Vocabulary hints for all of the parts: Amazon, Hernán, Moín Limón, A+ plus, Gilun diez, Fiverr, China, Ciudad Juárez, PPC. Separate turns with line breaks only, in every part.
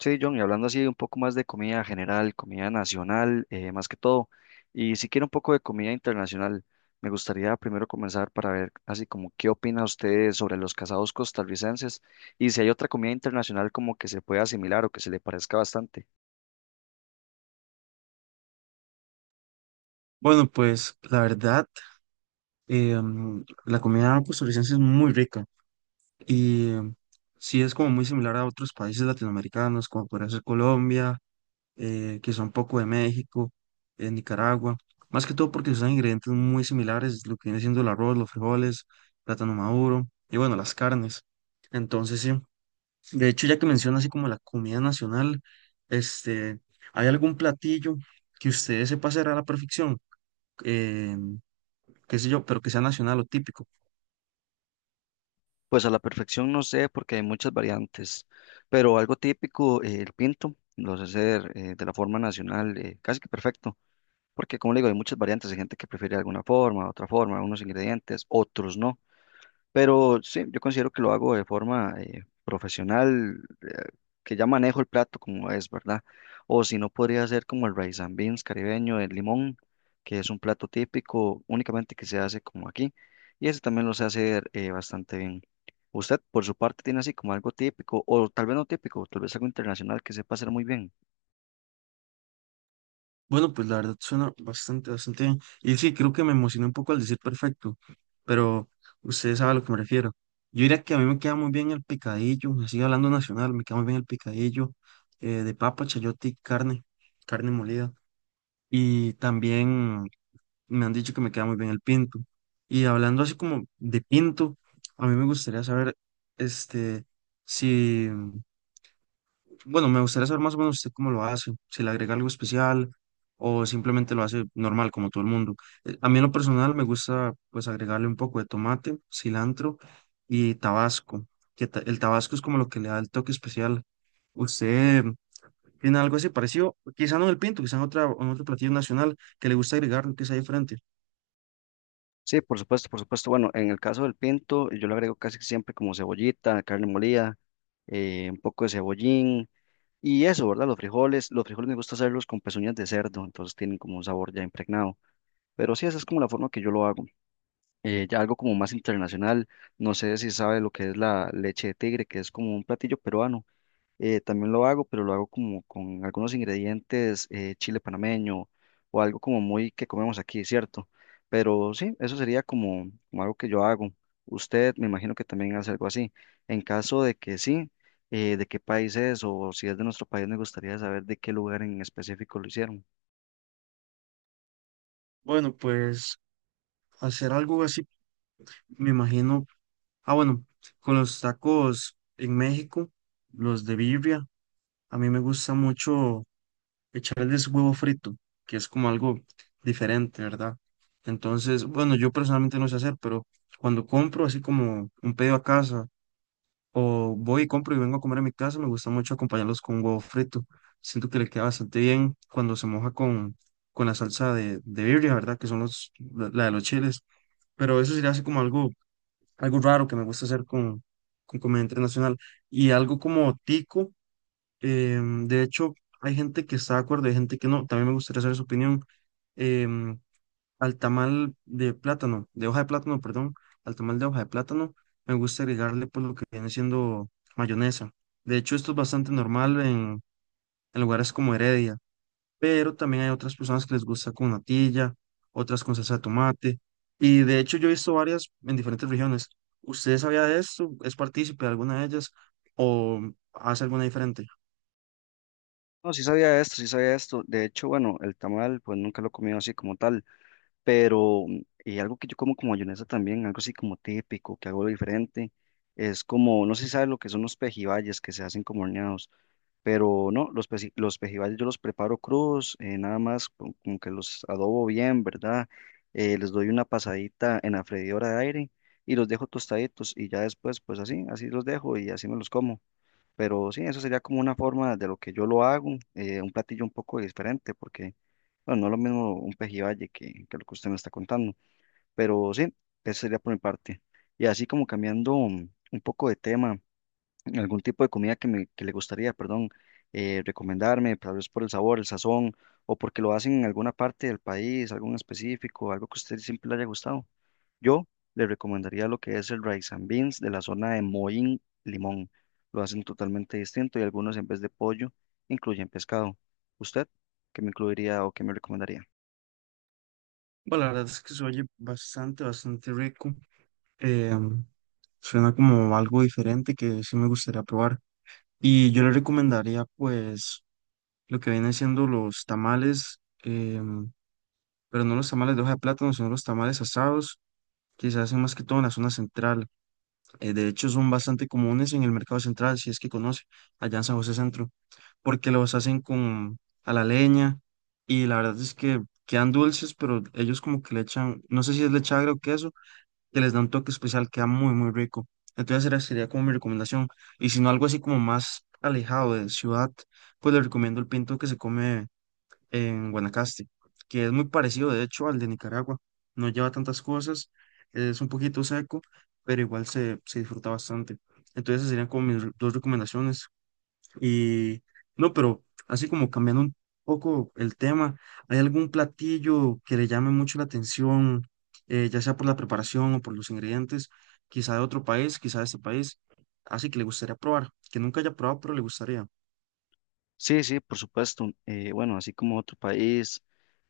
Sí, John, y hablando así un poco más de comida general, comida nacional, más que todo, y si quiere un poco de comida internacional, me gustaría primero comenzar para ver así como qué opina usted sobre los casados costarricenses y si hay otra comida internacional como que se pueda asimilar o que se le parezca bastante.
Bueno, pues la verdad, la comida costarricense es muy rica y sí es como muy similar a otros países latinoamericanos, como podría ser Colombia, quizá un poco de México, Nicaragua, más que todo porque usan ingredientes muy similares, lo que viene siendo el arroz, los frijoles, plátano maduro y bueno, las carnes. Entonces, sí, de hecho, ya que menciona así como la comida nacional, este, ¿hay algún platillo que ustedes se pasará a la perfección? Em, qué sé yo, pero que sea nacional o típico.
Pues a la perfección no sé porque hay muchas variantes, pero algo típico, el pinto, lo sé hacer de la forma nacional, casi que perfecto, porque como le digo, hay muchas variantes, hay gente que prefiere alguna forma, otra forma, unos ingredientes, otros no. Pero sí, yo considero que lo hago de forma profesional, que ya manejo el plato como es, ¿verdad? O si no, podría ser como el rice and beans caribeño, el limón, que es un plato típico únicamente que se hace como aquí. Y ese también lo sé hacer bastante bien. ¿Usted, por su parte, tiene así como algo típico, o tal vez no típico, tal vez algo internacional que sepa hacer muy bien?
Bueno, pues la verdad suena bastante, bastante bien. Y sí, creo que me emocioné un poco al decir perfecto, pero ustedes saben a lo que me refiero. Yo diría que a mí me queda muy bien el picadillo, así hablando nacional, me queda muy bien el picadillo de papa, chayote y carne, carne molida. Y también me han dicho que me queda muy bien el pinto. Y hablando así como de pinto, a mí me gustaría saber, este, si... Bueno, me gustaría saber más o menos usted cómo lo hace, si le agrega algo especial o simplemente lo hace normal como todo el mundo. A mí en lo personal me gusta pues agregarle un poco de tomate, cilantro y tabasco, el tabasco es como lo que le da el toque especial. ¿Usted tiene algo así parecido? Quizá no en el pinto, quizá en otra, en otro platillo nacional que le gusta agregar, que sea diferente.
Sí, por supuesto, por supuesto. Bueno, en el caso del pinto, yo le agrego casi siempre como cebollita, carne molida, un poco de cebollín y eso, ¿verdad? Los frijoles me gusta hacerlos con pezuñas de cerdo, entonces tienen como un sabor ya impregnado. Pero sí, esa es como la forma que yo lo hago. Ya algo como más internacional, no sé si sabe lo que es la leche de tigre, que es como un platillo peruano. También lo hago, pero lo hago como con algunos ingredientes, chile panameño o algo como muy que comemos aquí, ¿cierto? Pero sí, eso sería como, como algo que yo hago. Usted me imagino que también hace algo así. En caso de que sí, ¿de qué país es? O si es de nuestro país, me gustaría saber de qué lugar en específico lo hicieron.
Bueno, pues hacer algo así, me imagino. Ah, bueno, con los tacos en México, los de birria. A mí me gusta mucho echarles huevo frito, que es como algo diferente, ¿verdad? Entonces, bueno, yo personalmente no sé hacer, pero cuando compro así como un pedido a casa o voy y compro y vengo a comer a mi casa, me gusta mucho acompañarlos con huevo frito. Siento que le queda bastante bien cuando se moja con la salsa de birria, ¿verdad? Que son los, la de los chiles. Pero eso sería así como algo, algo raro que me gusta hacer con comida internacional. Y algo como tico. De hecho, hay gente que está de acuerdo, hay gente que no. También me gustaría saber su opinión. Em, al tamal de plátano, de hoja de plátano, perdón, al tamal de hoja de plátano, me gusta agregarle pues lo que viene siendo mayonesa. De hecho, esto es bastante normal en lugares como Heredia, pero también hay otras personas que les gusta con natilla, otras con salsa de tomate. Y de hecho, yo he visto varias en diferentes regiones. ¿Usted sabía de esto? ¿Es partícipe de alguna de ellas o hace alguna diferente?
No, sí sabía esto, sí sabía esto. De hecho, bueno, el tamal, pues nunca lo he comido así como tal. Pero algo que yo como como mayonesa también, algo así como típico, que hago diferente, es como, no sé si sabes lo que son los pejibayes que se hacen como horneados, pero no, los, los pejibayes yo los preparo crudos, nada más como que los adobo bien, ¿verdad? Les doy una pasadita en la freidora de aire y los dejo tostaditos y ya después, pues así, así los dejo y así me los como. Pero sí, eso sería como una forma de lo que yo lo hago, un platillo un poco diferente, porque bueno, no es lo mismo un pejibaye que lo que usted me está contando, pero sí, eso sería por mi parte. Y así como cambiando un poco de tema, algún tipo de comida que le gustaría, perdón, recomendarme, tal vez por el sabor, el sazón, o porque lo hacen en alguna parte del país, algo en específico, algo que a usted siempre le haya gustado. Yo le recomendaría lo que es el rice and beans de la zona de Moín Limón. Lo hacen totalmente distinto y algunos en vez de pollo incluyen pescado. ¿Usted qué me incluiría o qué me recomendaría?
Bueno, la verdad es que se oye bastante, bastante rico. Eh, suena como algo diferente que sí me gustaría probar. Y yo le recomendaría, pues, lo que vienen siendo los tamales, pero no los tamales de hoja de plátano, sino los tamales asados, que se hacen más que todo en la zona central. De hecho, son bastante comunes en el mercado central, si es que conoce, allá en San José Centro, porque los hacen con a la leña y la verdad es que quedan dulces, pero ellos como que le echan, no sé si es leche agria o queso que les da un toque especial, queda muy, muy rico. Entonces esa sería como mi recomendación. Y si no algo así como más alejado de ciudad, pues les recomiendo el pinto que se come en Guanacaste, que es muy parecido de hecho al de Nicaragua. No lleva tantas cosas, es un poquito seco, pero igual se, se disfruta bastante. Entonces esas serían como mis dos recomendaciones. Y no, pero así como cambiando un poco el tema, ¿hay algún platillo que le llame mucho la atención, ya sea por la preparación o por los ingredientes, quizá de otro país, quizá de este país, así que le gustaría probar, que nunca haya probado, pero le gustaría?
Sí, sí, por supuesto. Bueno, así como otro país,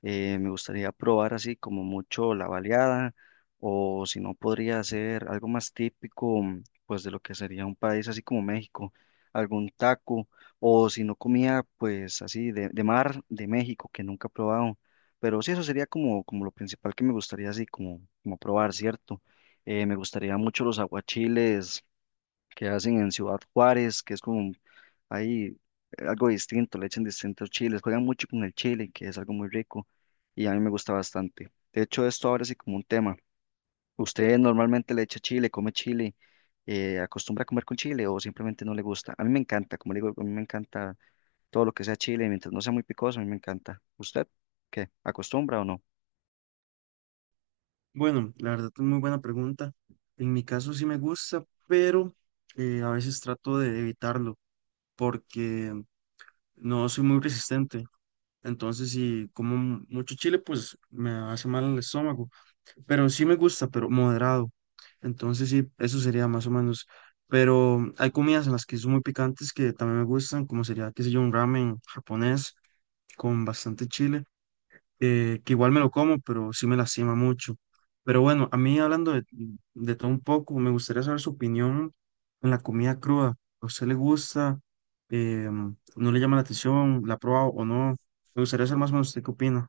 me gustaría probar así como mucho la baleada o si no podría ser algo más típico, mm, pues de lo que sería un país así como México, algún taco o si no comía pues así de mar de México que nunca he probado. Pero sí, eso sería como, como lo principal que me gustaría así como, como probar, ¿cierto? Me gustaría mucho los aguachiles que hacen en Ciudad Juárez, que es como hay algo distinto, le echan distintos chiles, juegan mucho con el chile, que es algo muy rico y a mí me gusta bastante. De hecho, esto ahora sí como un tema. ¿Usted normalmente le echa chile, come chile, acostumbra a comer con chile o simplemente no le gusta? A mí me encanta, como le digo, a mí me encanta todo lo que sea chile, mientras no sea muy picoso, a mí me encanta. ¿Usted qué? ¿Acostumbra o no?
Bueno, la verdad es muy buena pregunta. En mi caso sí me gusta, pero a veces trato de evitarlo porque no soy muy resistente. Entonces, si como mucho chile, pues me hace mal el estómago. Pero sí me gusta, pero moderado. Entonces sí, eso sería más o menos. Pero hay comidas en las que son muy picantes que también me gustan, como sería, qué sé yo, un ramen japonés con bastante chile, que igual me lo como, pero sí me lastima mucho. Pero bueno, a mí hablando de todo un poco, me gustaría saber su opinión en la comida cruda. ¿A usted le gusta? ¿No le llama la atención? ¿La ha probado o no? Me gustaría saber más o menos usted qué opina.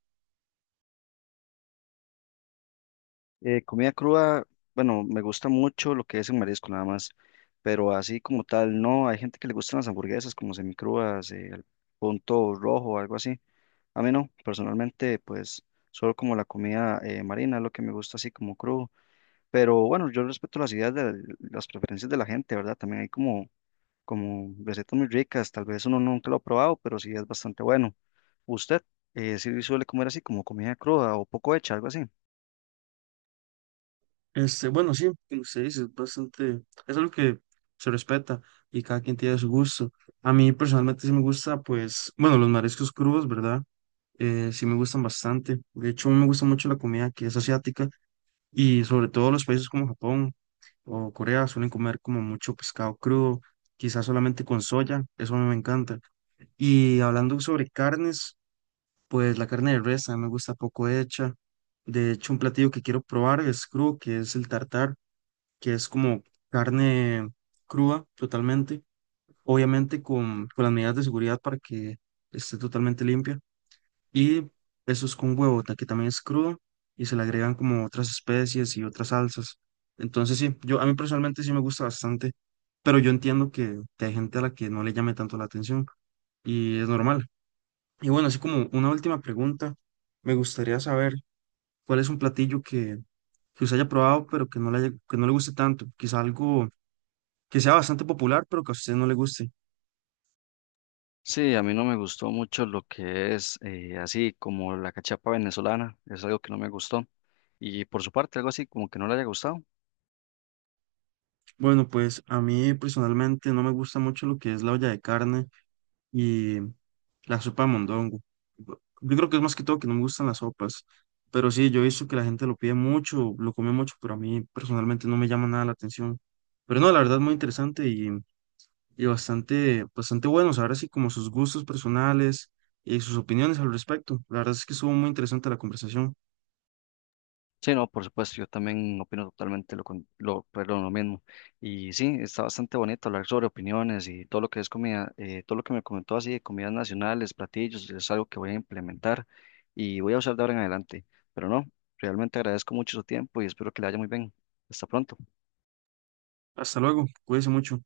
Comida cruda, bueno, me gusta mucho lo que es en marisco nada más, pero así como tal, no, hay gente que le gustan las hamburguesas como semicrudas, al punto rojo, algo así. A mí no, personalmente, pues solo como la comida marina, lo que me gusta así como crudo. Pero bueno, yo respeto las ideas de las preferencias de la gente, ¿verdad? También hay como, como recetas muy ricas, tal vez uno nunca lo ha probado, pero sí es bastante bueno. ¿Usted sí suele comer así como comida cruda o poco hecha, algo así?
Bueno, sí, como usted dice, es bastante, es algo que se respeta y cada quien tiene su gusto. A mí personalmente sí me gusta, pues, bueno, los mariscos crudos, ¿verdad? Sí me gustan bastante. De hecho, a mí me gusta mucho la comida que es asiática y sobre todo los países como Japón o Corea suelen comer como mucho pescado crudo, quizás solamente con soya, eso a mí me encanta. Y hablando sobre carnes, pues la carne de res a mí me gusta poco hecha. De hecho, un platillo que quiero probar es crudo, que es el tartar que es como carne cruda totalmente, obviamente con las medidas de seguridad para que esté totalmente limpia. Y eso es con huevo, que también es crudo y se le agregan como otras especies y otras salsas. Entonces sí, yo a mí personalmente sí me gusta bastante, pero yo entiendo que hay gente a la que no le llame tanto la atención y es normal. Y bueno, así como una última pregunta, me gustaría saber cuál es un platillo que usted haya probado, pero que que no le guste tanto, quizá algo que sea bastante popular, pero que a usted no le guste.
Sí, a mí no me gustó mucho lo que es así como la cachapa venezolana, es algo que no me gustó. Y por su parte, algo así como que no le haya gustado.
Bueno, pues a mí personalmente no me gusta mucho lo que es la olla de carne y la sopa de mondongo. Yo creo que es más que todo que no me gustan las sopas, pero sí, yo he visto que la gente lo pide mucho, lo come mucho, pero a mí personalmente no me llama nada la atención. Pero no, la verdad es muy interesante y bastante, bastante bueno, saber así como sus gustos personales y sus opiniones al respecto. La verdad es que estuvo muy interesante la conversación.
Sí, no, por supuesto, yo también opino totalmente lo, con- lo, perdón, lo mismo. Y sí, está bastante bonito hablar sobre opiniones y todo lo que es comida, todo lo que me comentó así de comidas nacionales, platillos, es algo que voy a implementar y voy a usar de ahora en adelante. Pero no, realmente agradezco mucho su tiempo y espero que le haya muy bien. Hasta pronto.
Hasta luego, cuídense mucho.